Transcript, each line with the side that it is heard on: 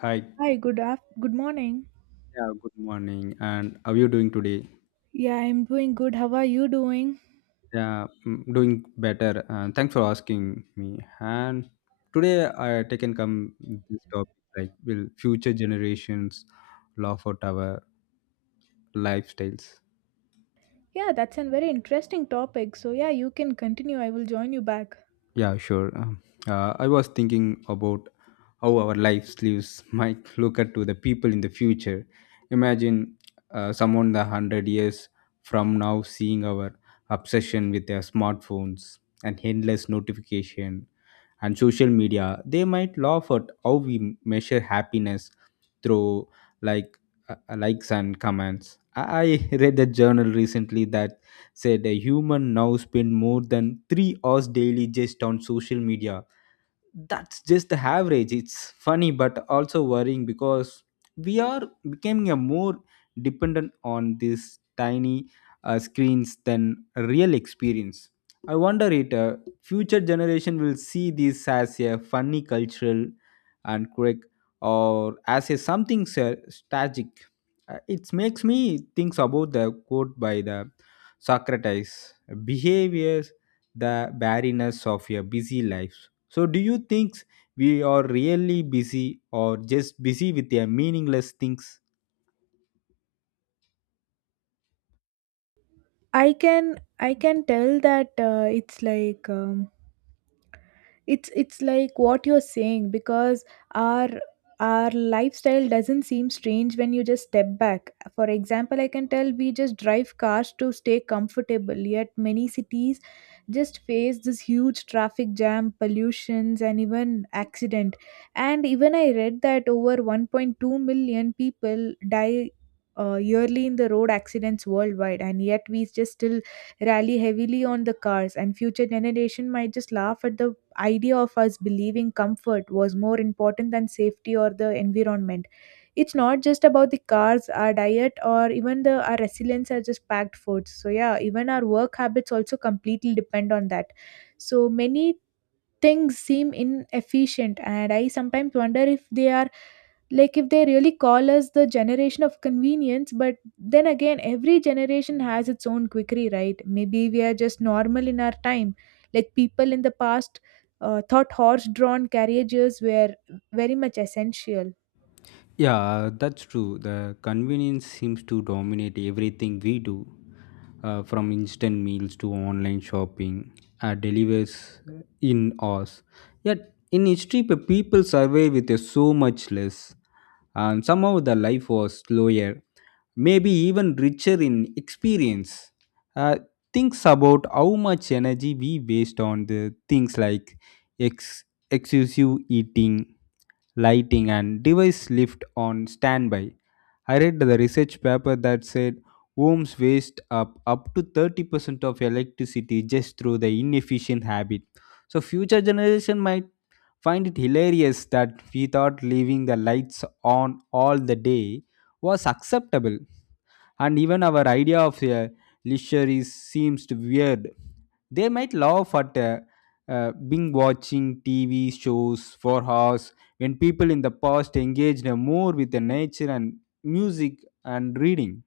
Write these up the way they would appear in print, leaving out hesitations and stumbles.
left: Hi.
right: Hi, good morning.
left: Yeah, good morning. And how are you doing today?
right: Yeah, I'm doing good. How are you doing?
left: Yeah, doing better. And thanks for asking me. And today I taken come this topic, like will future generations laugh at our lifestyles.
right: Yeah, that's a very interesting topic. So yeah, you can continue. I will join you back.
left: Yeah, sure. I was thinking about how our lives might look at to the people in the future. Imagine someone the 100 years from now seeing our obsession with their smartphones and endless notification and social media. They might laugh at how we measure happiness through, like likes and comments. I read a journal recently that said a human now spend more than 3 hours daily just on social media. That's just the average. It's funny but also worrying, because we are becoming a more dependent on these tiny screens than a real experience. I wonder it future generation will see this as a funny cultural and quick, or as a static. It makes me think about the quote by the Socrates behavior, the barrenness of a busy life. So, do you think we are really busy or just busy with their meaningless things?
right: I can I can tell that it's like it's like what you're saying, because our our lifestyle doesn't seem strange when you just step back. For example, I can tell we just drive cars to stay comfortable, yet many cities just face this huge traffic jam, pollutions, and even accident. And even I read that over 1.2 million people die yearly in the road accidents worldwide, and yet we just still rally heavily on the cars, and future generation might just laugh at the idea of us believing comfort was more important than safety or the environment. It's not just about the cars, our diet, or even the our resilience are just packed foods. So yeah, even our work habits also completely depend on that. So many things seem inefficient, and I sometimes wonder if they are, like, if they really call us the generation of convenience. But then again, every generation has its own quickery, right? Maybe we are just normal in our time, like people in the past thought horse drawn carriages were very much essential.
left: Yeah, that's true. The convenience seems to dominate everything we do, from instant meals to online shopping, delivers in us. Yet in history, people survived with so much less, and somehow the life was slower, maybe even richer in experience. Uh, Thinks about how much energy we waste on the things like ex- excessive eating, lighting, and device left on standby. I read the research paper that said homes waste up to 30% of electricity just through the inefficient habit. So future generation might find it hilarious that we thought leaving the lights on all the day was acceptable, and even our idea of a leisure is seems to weird. They might laugh at being watching TV shows for hours, when people in the past engaged more with the nature and music and reading.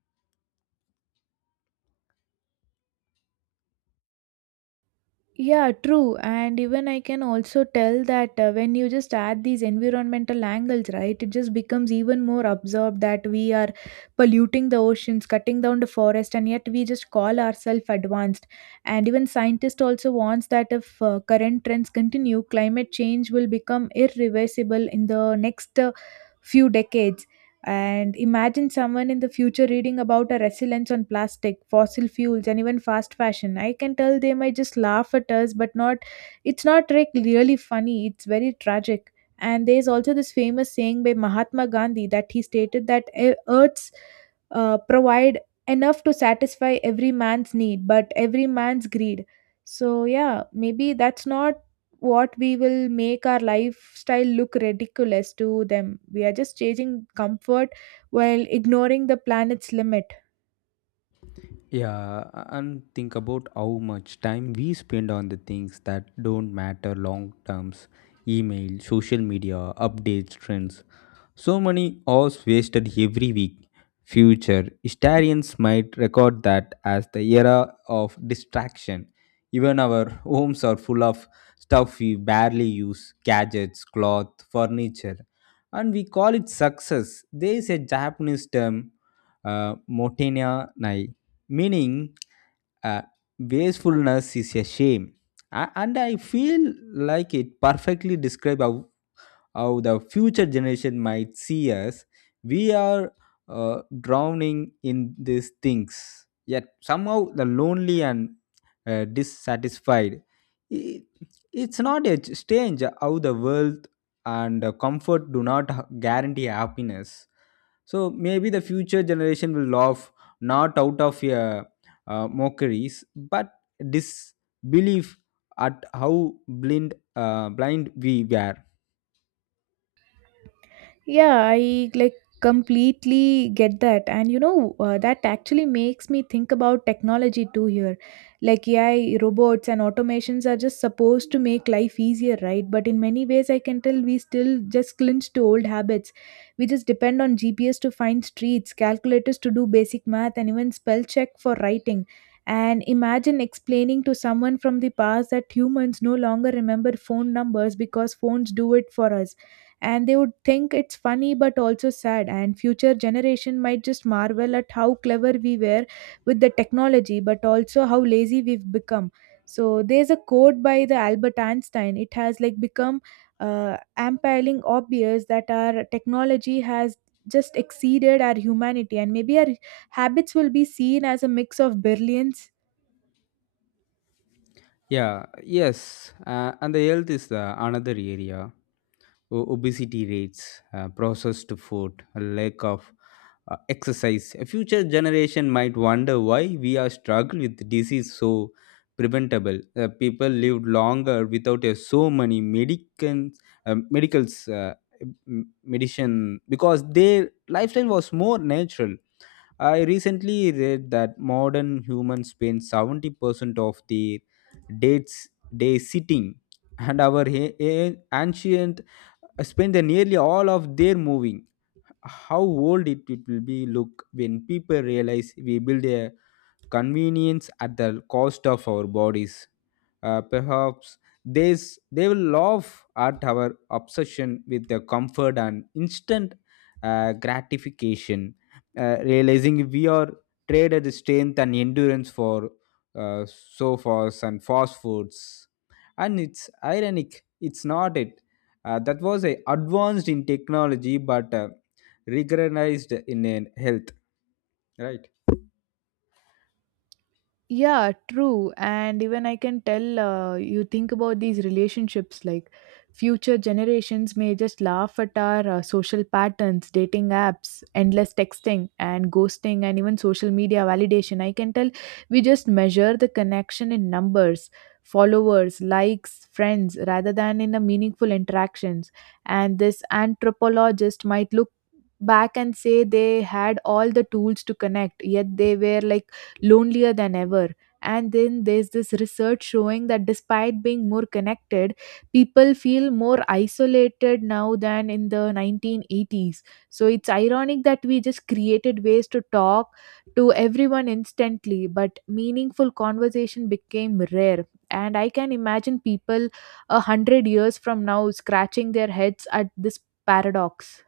right: Yeah, true. And even I can also tell that when you just add these environmental angles, right, it just becomes even more absorbed that we are polluting the oceans, cutting down the forest, and yet we just call ourselves advanced. And even scientists also warns that if current trends continue, climate change will become irreversible in the next few decades. And imagine someone in the future reading about our resilience on plastic, fossil fuels, and even fast fashion. I can tell they might just laugh at us, but not. It's not like really funny. It's very tragic. And there's also this famous saying by Mahatma Gandhi that he stated that, Earth's provide enough to satisfy every man's need, but every man's greed." So yeah, maybe that's not what we will make our lifestyle look ridiculous to them. We are just chasing comfort while ignoring the planet's limit.
left: Yeah, and think about how much time we spend on the things that don't matter long terms: email, social media, updates, trends. So many hours wasted every week. Future historians might record that as the era of distraction. Even our homes are full of stuff we barely use: gadgets, cloth, furniture, and we call it success. There is a Japanese term, Motenia, meaning uh, wastefulness is a shame. And I feel like it perfectly describes how the future generation might see us. We are drowning in these things, yet somehow the lonely and dissatisfied. I- It's not a strange how the wealth and the comfort do not guarantee happiness. So maybe the future generation will laugh not out of mockeries, but disbelief at how blind we were.
right: Yeah, I, like, completely get that. And you know, that actually makes me think about technology too here. Like AI, robots, and automations are just supposed to make life easier, right? But in many ways, I can tell we still just clinch to old habits. We just depend on GPS to find streets, calculators to do basic math, and even spell check for writing. And imagine explaining to someone from the past that humans no longer remember phone numbers because phones do it for us, and they would think it's funny but also sad. And future generation might just marvel at how clever we were with the technology, but also how lazy we've become. So there's a quote by the Albert Einstein: it has like become ampiling obvious that our technology has just exceeded our humanity, and maybe our habits will be seen as a mix of brilliance.
left: Yeah, yes. And the health is the another area. Obesity rates, processed food, a lack of exercise. A future generation might wonder why we are struggling with disease so preventable. People lived longer without so many uh, medicals, uh, medicine, because their lifestyle was more natural. I recently read that modern humans spend 70% of their dates day sitting, and our ancient spend the nearly all of their moving. How old it will be look when people realize we build a convenience at the cost of our bodies. Uh, perhaps they will laugh at our obsession with the comfort and instant gratification, realizing we are traded strength and endurance for sofas and fast foods. And it's ironic, it's not it. That was a advanced in technology but recognized in health, right?
right: Yeah, true. And even I can tell you think about these relationships, like future generations may just laugh at our social patterns, dating apps, endless texting, and ghosting, and even social media validation. I can tell we just measure the connection in numbers, followers, likes, friends, rather than in the meaningful interactions. And this anthropologist might look back and say they had all the tools to connect, yet they were like lonelier than ever. And then there's this research showing that despite being more connected, people feel more isolated now than in the 1980s. So it's ironic that we just created ways to talk to everyone instantly, but meaningful conversation became rare. And I can imagine people 100 years from now scratching their heads at this paradox.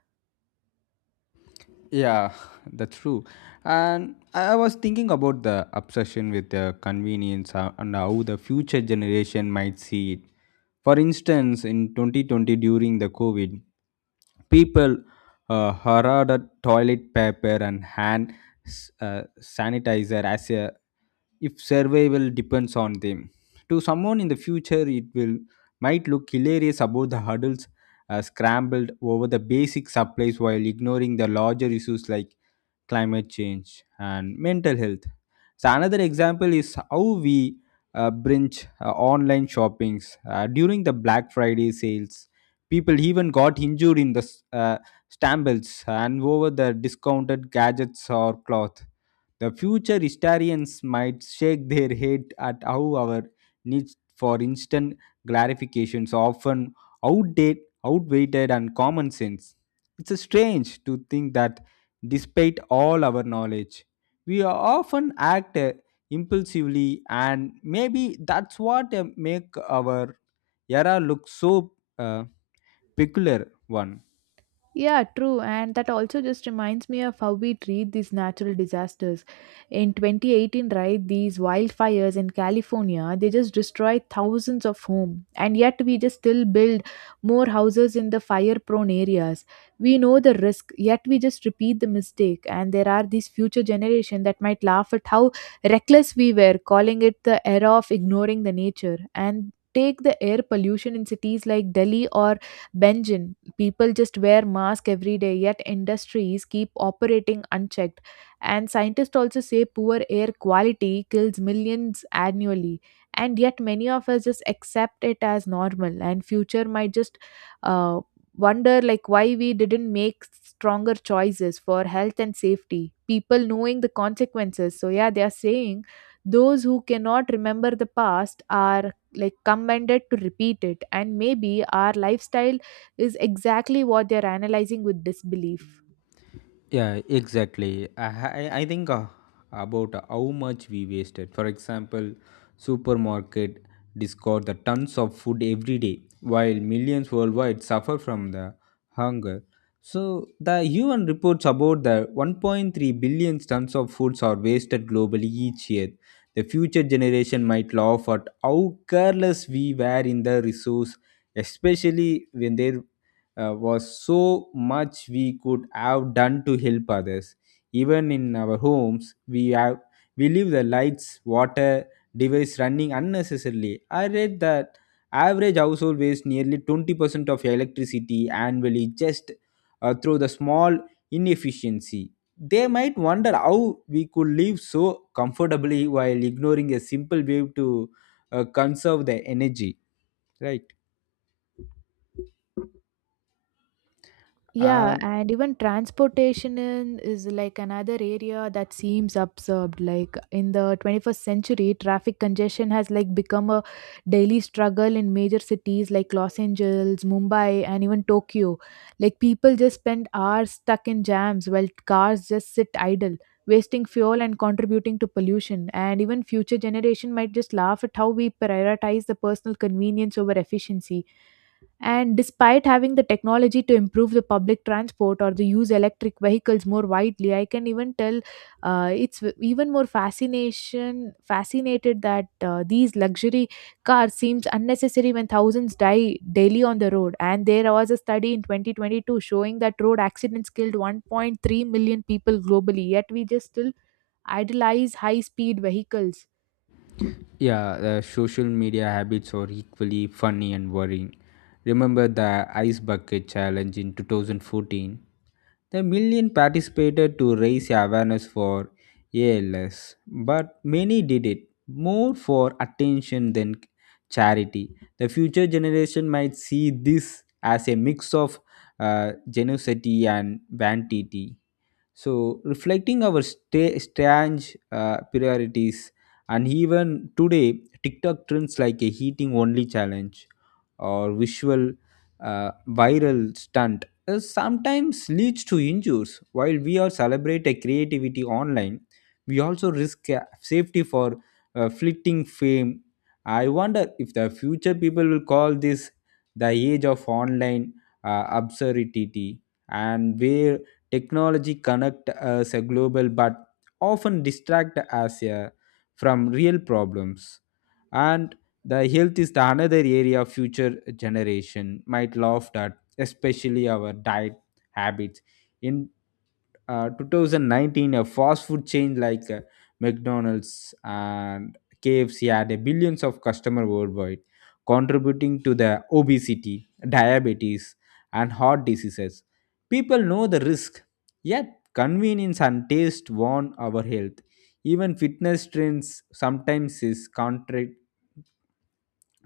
left: Yeah, that's true. And I was thinking about the obsession with the convenience and how the future generation might see it. For instance, in 2020 during the COVID, people hoarded toilet paper and hand sanitizer as a if survival depends on them. To someone in the future, it will might look hilarious about the hurdles scrambled over the basic supplies while ignoring the larger issues like climate change, and mental health. So another example is how we bridge online shoppings during the Black Friday sales. People even got injured in the stumbles and over the discounted gadgets or cloth. The future historians might shake their head at how our needs for instant gratifications often outdate, outweighted, and common sense. It's a strange to think that despite all our knowledge, we often act impulsively, and maybe that's what make our era look so uh, peculiar one.
right: Yeah, true. And that also just reminds me of how we treat these natural disasters. In 2018, right, these wildfires in California, they just destroyed thousands of homes. And yet we just still build more houses in the fire-prone areas. We know the risk, yet we just repeat the mistake. And there are these future generation that might laugh at how reckless we were, calling it the era of ignoring the nature. And take the air pollution in cities like Delhi or Benjin. People just wear masks every day, yet industries keep operating unchecked. And scientists also say poor air quality kills millions annually, and yet many of us just accept it as normal. And future might just uh, wonder, like, why we didn't make stronger choices for health and safety people knowing the consequences. So yeah, they are saying those who cannot remember the past are like commanded to repeat it. And maybe our lifestyle is exactly what they're analyzing with disbelief.
left: Yeah, exactly. I think about how much we wasted. For example, supermarket discard the tons of food every day, while millions worldwide suffer from the hunger. So the UN reports about the 1.3 billion tons of foods are wasted globally each year. The future generation might laugh at how careless we were in the resource, especially when they was so much we could have done to help others. Even in our homes, we leave the lights, water, device running unnecessarily. I read that average household wastes nearly 20% of electricity annually just through the small inefficiency. They might wonder how we could live so comfortably while ignoring a simple way to conserve the energy, right?
right: Yeah, and even transportation is like another area that seems absurd. Like in the 21st century, traffic congestion has like become a daily struggle in major cities like Los Angeles, Mumbai, and even Tokyo. Like people just spend hours stuck in jams while cars just sit idle, wasting fuel and contributing to pollution. And even future generation might just laugh at how we prioritize the personal convenience over efficiency. And despite having the technology to improve the public transport or the use electric vehicles more widely, I can even tell it's even more fascination fascinated that these luxury cars seems unnecessary when thousands die daily on the road. And there was a study in 2022 showing that road accidents killed 1.3 million people globally. Yet we just still idolize high speed vehicles.
left: Yeah, the social media habits are equally funny and worrying. Remember the ice bucket challenge in 2014? The million participated to raise awareness for ALS, but many did it more for attention than charity. The future generation might see this as a mix of generosity and vanity. So, reflecting our sta strange priorities, and even today, TikTok trends like a heating only challenge or visual viral stunt sometimes leads to injuries. While we are celebrate a creativity online, we also risk safety for fleeting fame. I wonder if the future people will call this the age of online absurdity, and where technology connect us a global but often distract us from real problems. And the health is the another area future generation might laugh at, especially our diet habits. In 2019 a fast food chain like McDonald's and KFC had a billions of customer worldwide, contributing to the obesity, diabetes, and heart diseases. People know the risk, yet convenience and taste warn our health. Even fitness trends sometimes is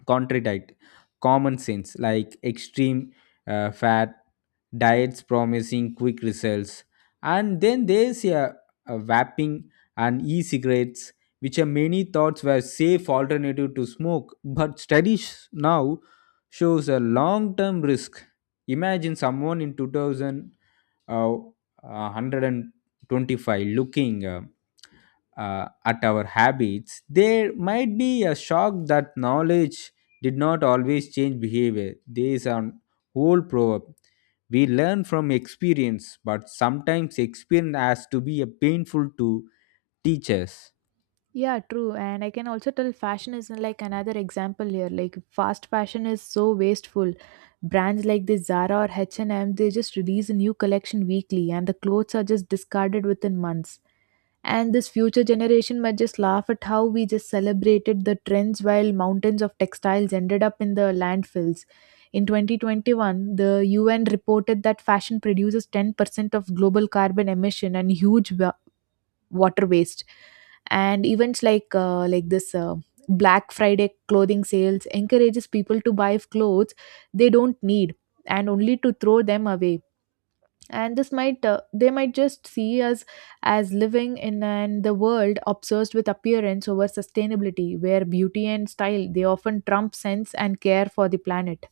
left: contradict common sense, like extreme fat diets promising quick results. And then there's a vaping and e-cigarettes, which are many thoughts were safe alternative to smoke, but studies now shows a long-term risk. Imagine someone in 2000 uh, 125 looking at our habits, there might be a shock that knowledge did not always change behavior. There is an old proverb. We learn from experience, but sometimes experience has to be a painful to teach us.
right: Yeah, true. And I can also tell fashion is like another example here. Like fast fashion is so wasteful. Brands like the Zara or H&M, they just release a new collection weekly and the clothes are just discarded within months. And this future generation might just laugh at how we just celebrated the trends while mountains of textiles ended up in the landfills. In 2021, the UN reported that fashion produces 10% of global carbon emission and huge water waste. And events like this Black Friday clothing sales encourages people to buy clothes they don't need and only to throw them away. And this might, they might just see us as living in an the world obsessed with appearance over sustainability, where beauty and style they often trump sense and care for the planet.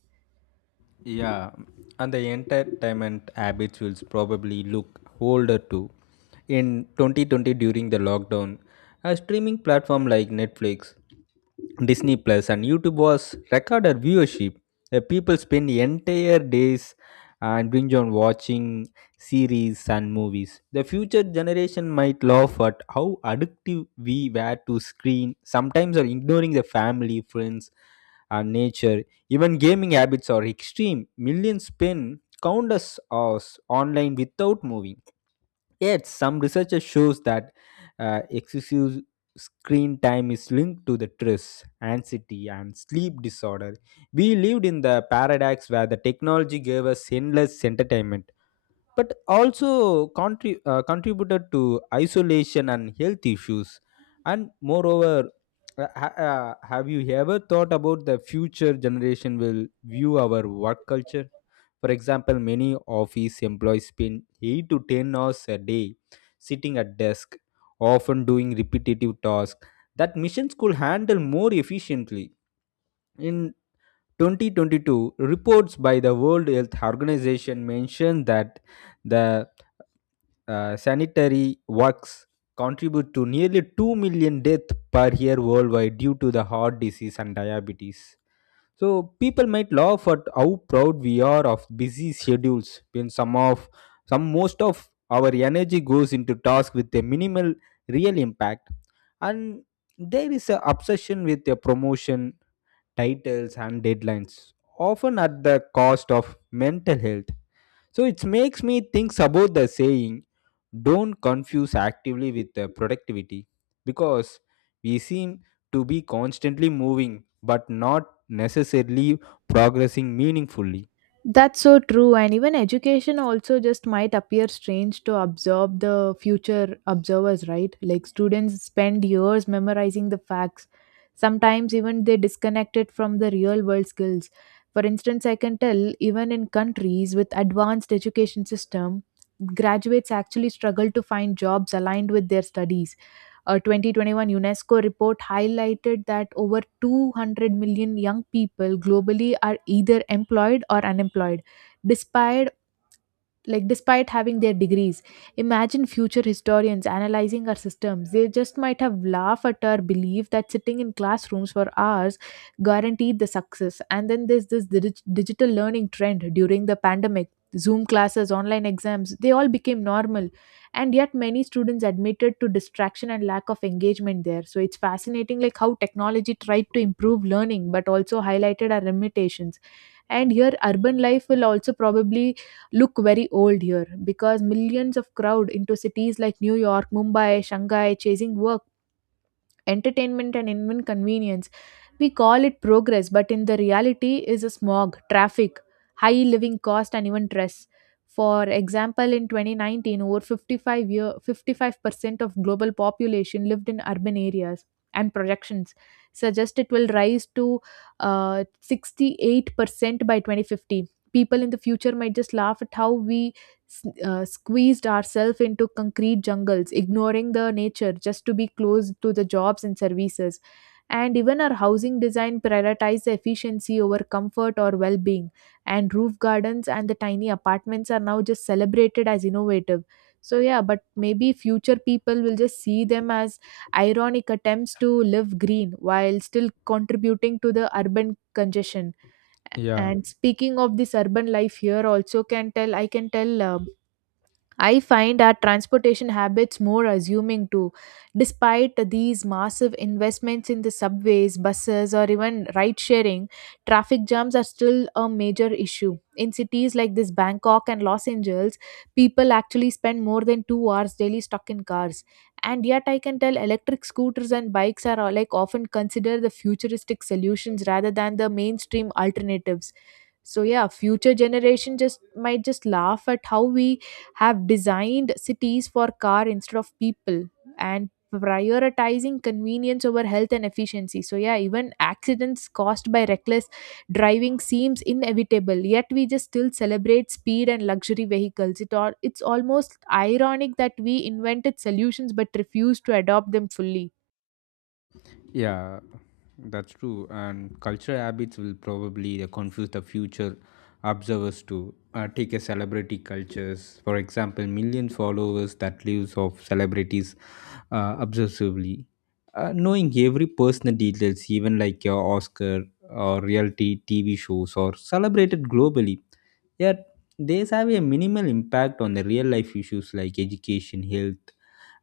left: Yeah, and the entertainment habits will probably look older too. In 2020, during the lockdown, a streaming platform like Netflix, Disney Plus, and YouTube was recorded viewership. The people spend entire days and binge on watching series and movies. The future generation might laugh at how addictive we were to screen, sometimes are ignoring the family, friends, and nature. Even gaming habits are extreme. Millions spend countless hours online without moving. Yet, some research shows that excessive screen time is linked to the stress, anxiety, and sleep disorder. We lived in the paradox where the technology gave us endless entertainment but also contributed to isolation and health issues. And moreover, have you ever thought about the future generation will view our work culture? For example, many office employees spend 8 to 10 hours a day sitting at desk, often doing repetitive tasks that missions could handle more efficiently. In 2022, reports by the World Health Organization mentioned that the sanitary works contribute to nearly 2 million deaths per year worldwide due to the heart disease and diabetes. So people might laugh at how proud we are of busy schedules, when some most of our energy goes into tasks with a minimal real impact. And there is an obsession with a promotion, titles and deadlines, often at the cost of mental health. So it makes me think about the saying, don't confuse actively with productivity, because we seem to be constantly moving but not necessarily progressing meaningfully.
right: That's so true, and even education also just might appear strange to absorb the future observers, right? Like students spend years memorizing the facts. Sometimes even they disconnect it from the real world skills. For instance, I can tell even in countries with advanced education system, graduates actually struggle to find jobs aligned with their studies. A 2021 UNESCO report highlighted that over 200 million young people globally are either employed or unemployed, despite despite having their degrees. Imagine future historians analyzing our systems. They just might have laughed at our belief that sitting in classrooms for hours guaranteed the success. And then there's this digital learning trend during the pandemic. Zoom classes, online exams, they all became normal. And yet many students admitted to distraction and lack of engagement there. So it's fascinating, like how technology tried to improve learning but also highlighted our limitations. And here urban life will also probably look very old here, because millions of crowd into cities like New York, Mumbai, Shanghai chasing work, entertainment, and even convenience. We call it progress, but in the reality is a smog, traffic, high living cost and even stress. For example, in 2019, over 55 year, 55% of global population lived in urban areas, and projections suggest it will rise to 68% by 2050. People in the future might just laugh at how we s- squeezed ourselves into concrete jungles, ignoring the nature just to be close to the jobs and services. And even our housing design prioritized efficiency over comfort or well being. And roof gardens and the tiny apartments are now just celebrated as innovative. So, yeah, but maybe future people will just see them as ironic attempts to live green while still contributing to the urban congestion.
left: Yeah.
right: And speaking of this urban life here, also can tell I find our transportation habits more assuming too. Despite these massive investments in the subways, buses, or even ride sharing, traffic jams are still a major issue. In cities like this Bangkok and Los Angeles, people actually spend more than 2 hours daily stuck in cars. And yet, I can tell electric scooters and bikes are like often considered the futuristic solutions rather than the mainstream alternatives. So yeah, future generation just might just laugh at how we have designed cities for car instead of people, and prioritizing convenience over health and efficiency. So yeah, even accidents caused by reckless driving seems inevitable, yet we just still celebrate speed and luxury vehicles. It's almost ironic that we invented solutions but refused to adopt them fully.
left: Yeah, that's true. And cultural habits will probably confuse the future observers too. Take a celebrity cultures, for example, million followers that lives of celebrities obsessively. Knowing every personal details, even like your Oscar or reality TV shows or celebrated globally. Yet, these have a minimal impact on the real life issues like education, health,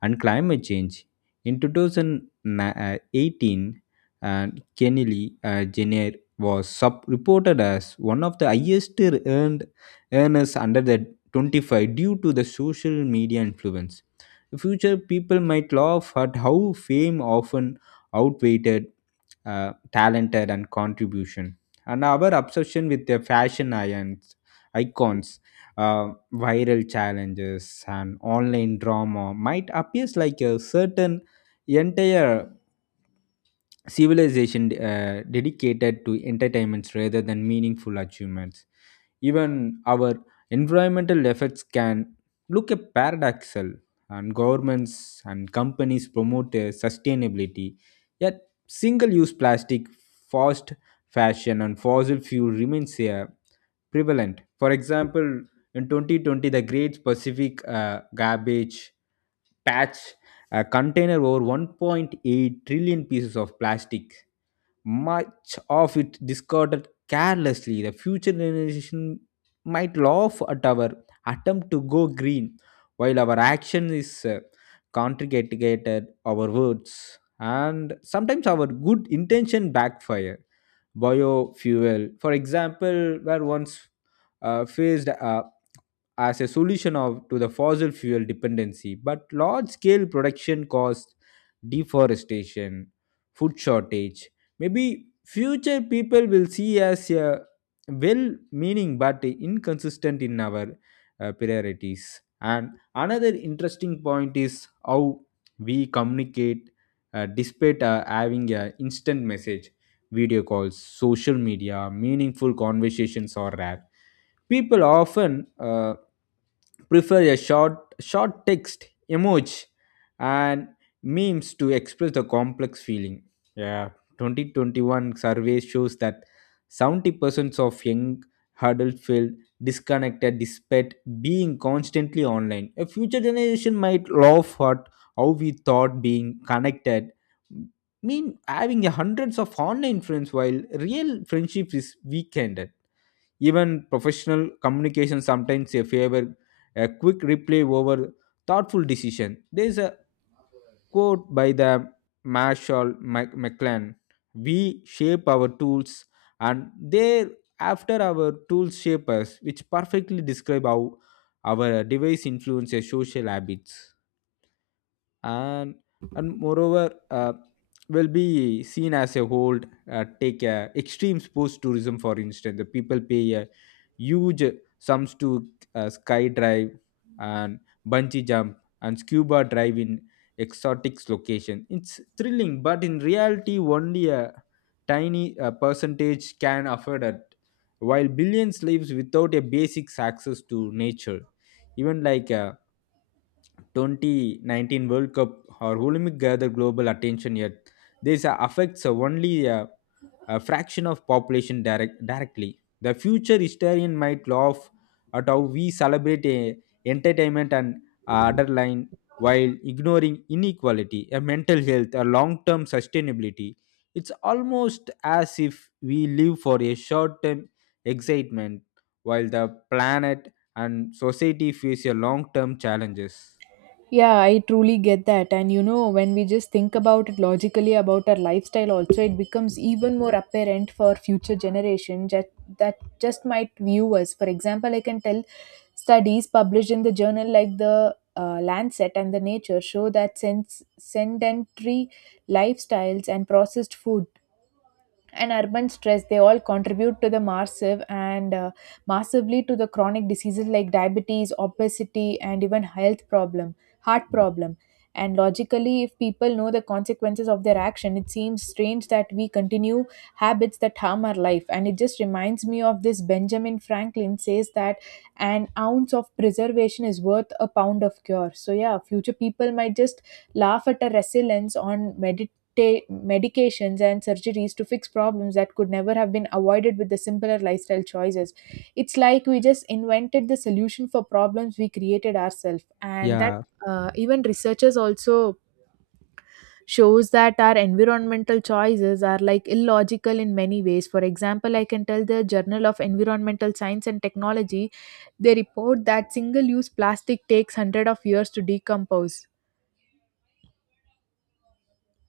left: and climate change. In 2018, uh, Kennedy Jenner was reported as one of the highest earned earners under the 25 due to the social media influence. In future people might laugh at how fame often outweighed talented and contribution, and our obsession with the icons, viral challenges and online drama might appear like a certain entire civilization dedicated to entertainments rather than meaningful achievements. Even our environmental efforts can look a paradoxal, and governments and companies promote sustainability. Yet, single-use plastic, fast fashion, and fossil fuel remains prevalent. For example, in 2020, the Great Pacific Garbage Patch contained over 1.8 trillion pieces of plastic, much of it discarded carelessly. The future generation might laugh at our attempt to go green, while our action is contradicted our words. And sometimes our good intention backfire. Biofuel, for example, were once faced as a to the fossil fuel dependency, but large scale production costs, deforestation, food shortage. Maybe future people will see as a well meaning but inconsistent in our priorities. And another interesting point is how we communicate, despite having a instant message, video calls, social media, meaningful conversations are rare. People often prefer a short text, emoji, and memes to express the complex feeling. Yeah, 2021 survey shows that 70% of young adults feel disconnected despite being constantly online. A future generation might laugh at how we thought being connected mean having a hundreds of online friends while real friendship is weakened. Even professional communication sometimes a favor a quick replay over thoughtful decision. There is a quote by the Marshall McLuhan: "We shape our tools, and thereafter our tools shape us," which perfectly describe how our device influences social habits. And and moreover, will be seen as a whole. Take extreme sports tourism, for instance. The people pay huge sums to sky drive and bungee jump and scuba dive in exotic location. It's thrilling, but in reality only a tiny percentage can afford it, while billions lives without a basic access to nature. Even like, 2019 World Cup or Olympic gather global attention, yet this affects only a fraction of population directly. The future historian might laugh at how we celebrate entertainment and underline, while ignoring inequality, a mental health, a long-term sustainability. It's almost as if we live for a short-term excitement, while the planet and society face a long-term challenges.
right: Yeah, I truly get that. And you know, when we just think about it logically about our lifestyle, also, it becomes even more apparent for future generations that, just might view us. For example, I can tell studies published in the journal like the Lancet and the Nature show that sedentary lifestyles and processed food and urban stress, they all contribute to the massive and massively to the chronic diseases like diabetes, obesity, and even health problem, heart problem. And logically, if people know the consequences of their action, it seems strange that we continue habits that harm our life. And it just reminds me of this Benjamin Franklin says that an ounce of preservation is worth a pound of cure. So yeah, future people might just laugh at a resilience on ta- medications and surgeries to fix problems that could never have been avoided with the simpler lifestyle choices. It's like we just invented the solution for problems we created ourselves, and that,
left: Yeah,
right: even researchers also shows that our environmental choices are like illogical in many ways. For example, I can tell the journal of environmental science and technology, they report that single use plastic takes 100 of years to decompose.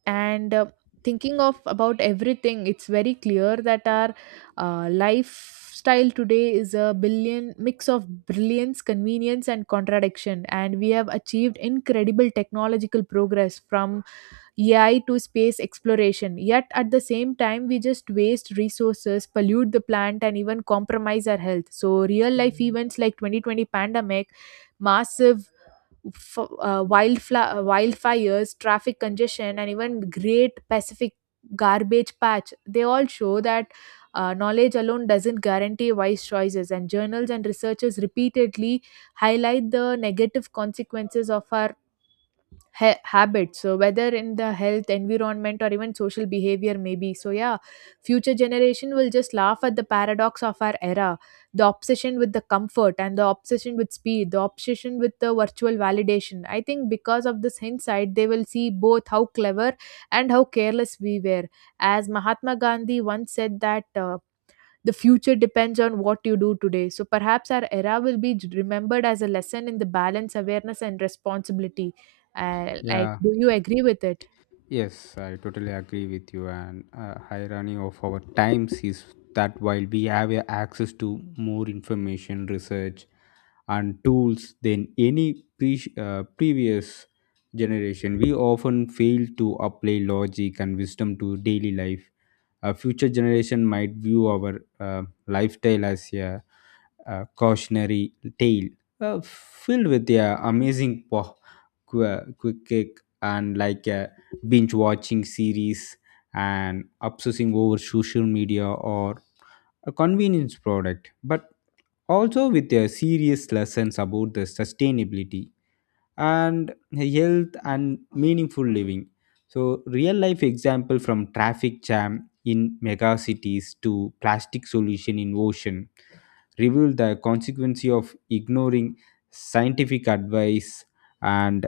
right: And thinking of about everything, it's very clear that our lifestyle today is a billion mix of brilliance, convenience, and contradiction. And we have achieved incredible technological progress from AI to space exploration, yet at the same time we just waste resources, pollute the planet, and even compromise our health. So real life events like 2020 pandemic, massive wildfires, traffic congestion, and even Great Pacific Garbage Patch, they all show that knowledge alone doesn't guarantee wise choices. And journals and researchers repeatedly highlight the negative consequences of our habits. So whether in the health environment or even social behavior, maybe, so yeah, future generation will just laugh at the paradox of our era: the obsession with the comfort and the obsession with speed, the obsession with the virtual validation. I think because of this hindsight, they will see both how clever and how careless we were. As Mahatma Gandhi once said that the future depends on what you do today. So perhaps our era will be remembered as a lesson in the balance, awareness, and responsibility. Like,
left: yeah,
right: do you agree with it?
left: yes, I totally agree with you. And irony of our times is that while we have access to more information, research, and tools than any previous generation, we often fail to apply logic and wisdom to daily life. A future generation might view our lifestyle as cautionary tale, filled with a amazing quick kick and like a binge watching series and obsessing over social media or a convenience product, but also with a serious lessons about the sustainability and health and meaningful living. So, real life example from traffic jam in mega cities to plastic solution in ocean reveal the consequence of ignoring scientific advice and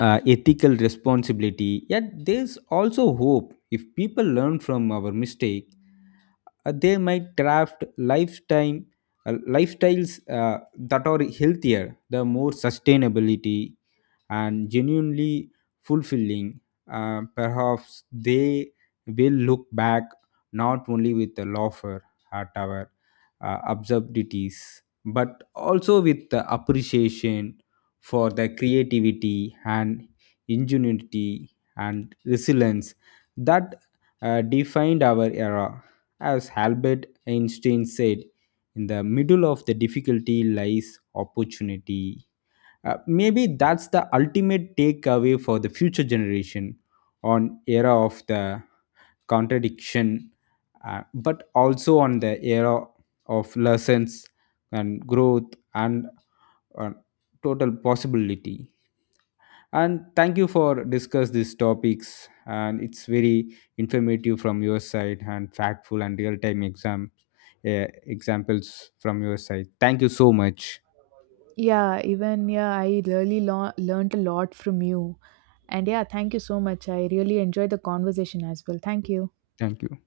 left: ethical responsibility. Yet, there's also hope. If people learn from our mistake, they might craft lifetime lifestyles that are healthier, the more sustainability and genuinely fulfilling. Perhaps they will look back not only with the laughter at our absurdities, but also with the appreciation for the creativity and ingenuity and resilience that defined our era. As Albert Einstein said, in the middle of the difficulty lies opportunity. Maybe that's the ultimate takeaway for the future generation on era of the contradiction, but also on the era of lessons and growth and uh, total possibility. And thank you for discuss these topics, and it's very informative from your side and factful and real time examples from your side. Thank you so much.
right: Yeah, even yeah, I really learned a lot from you. And yeah, thank you so much. I really enjoyed the conversation as well. Thank you.
left: Thank you.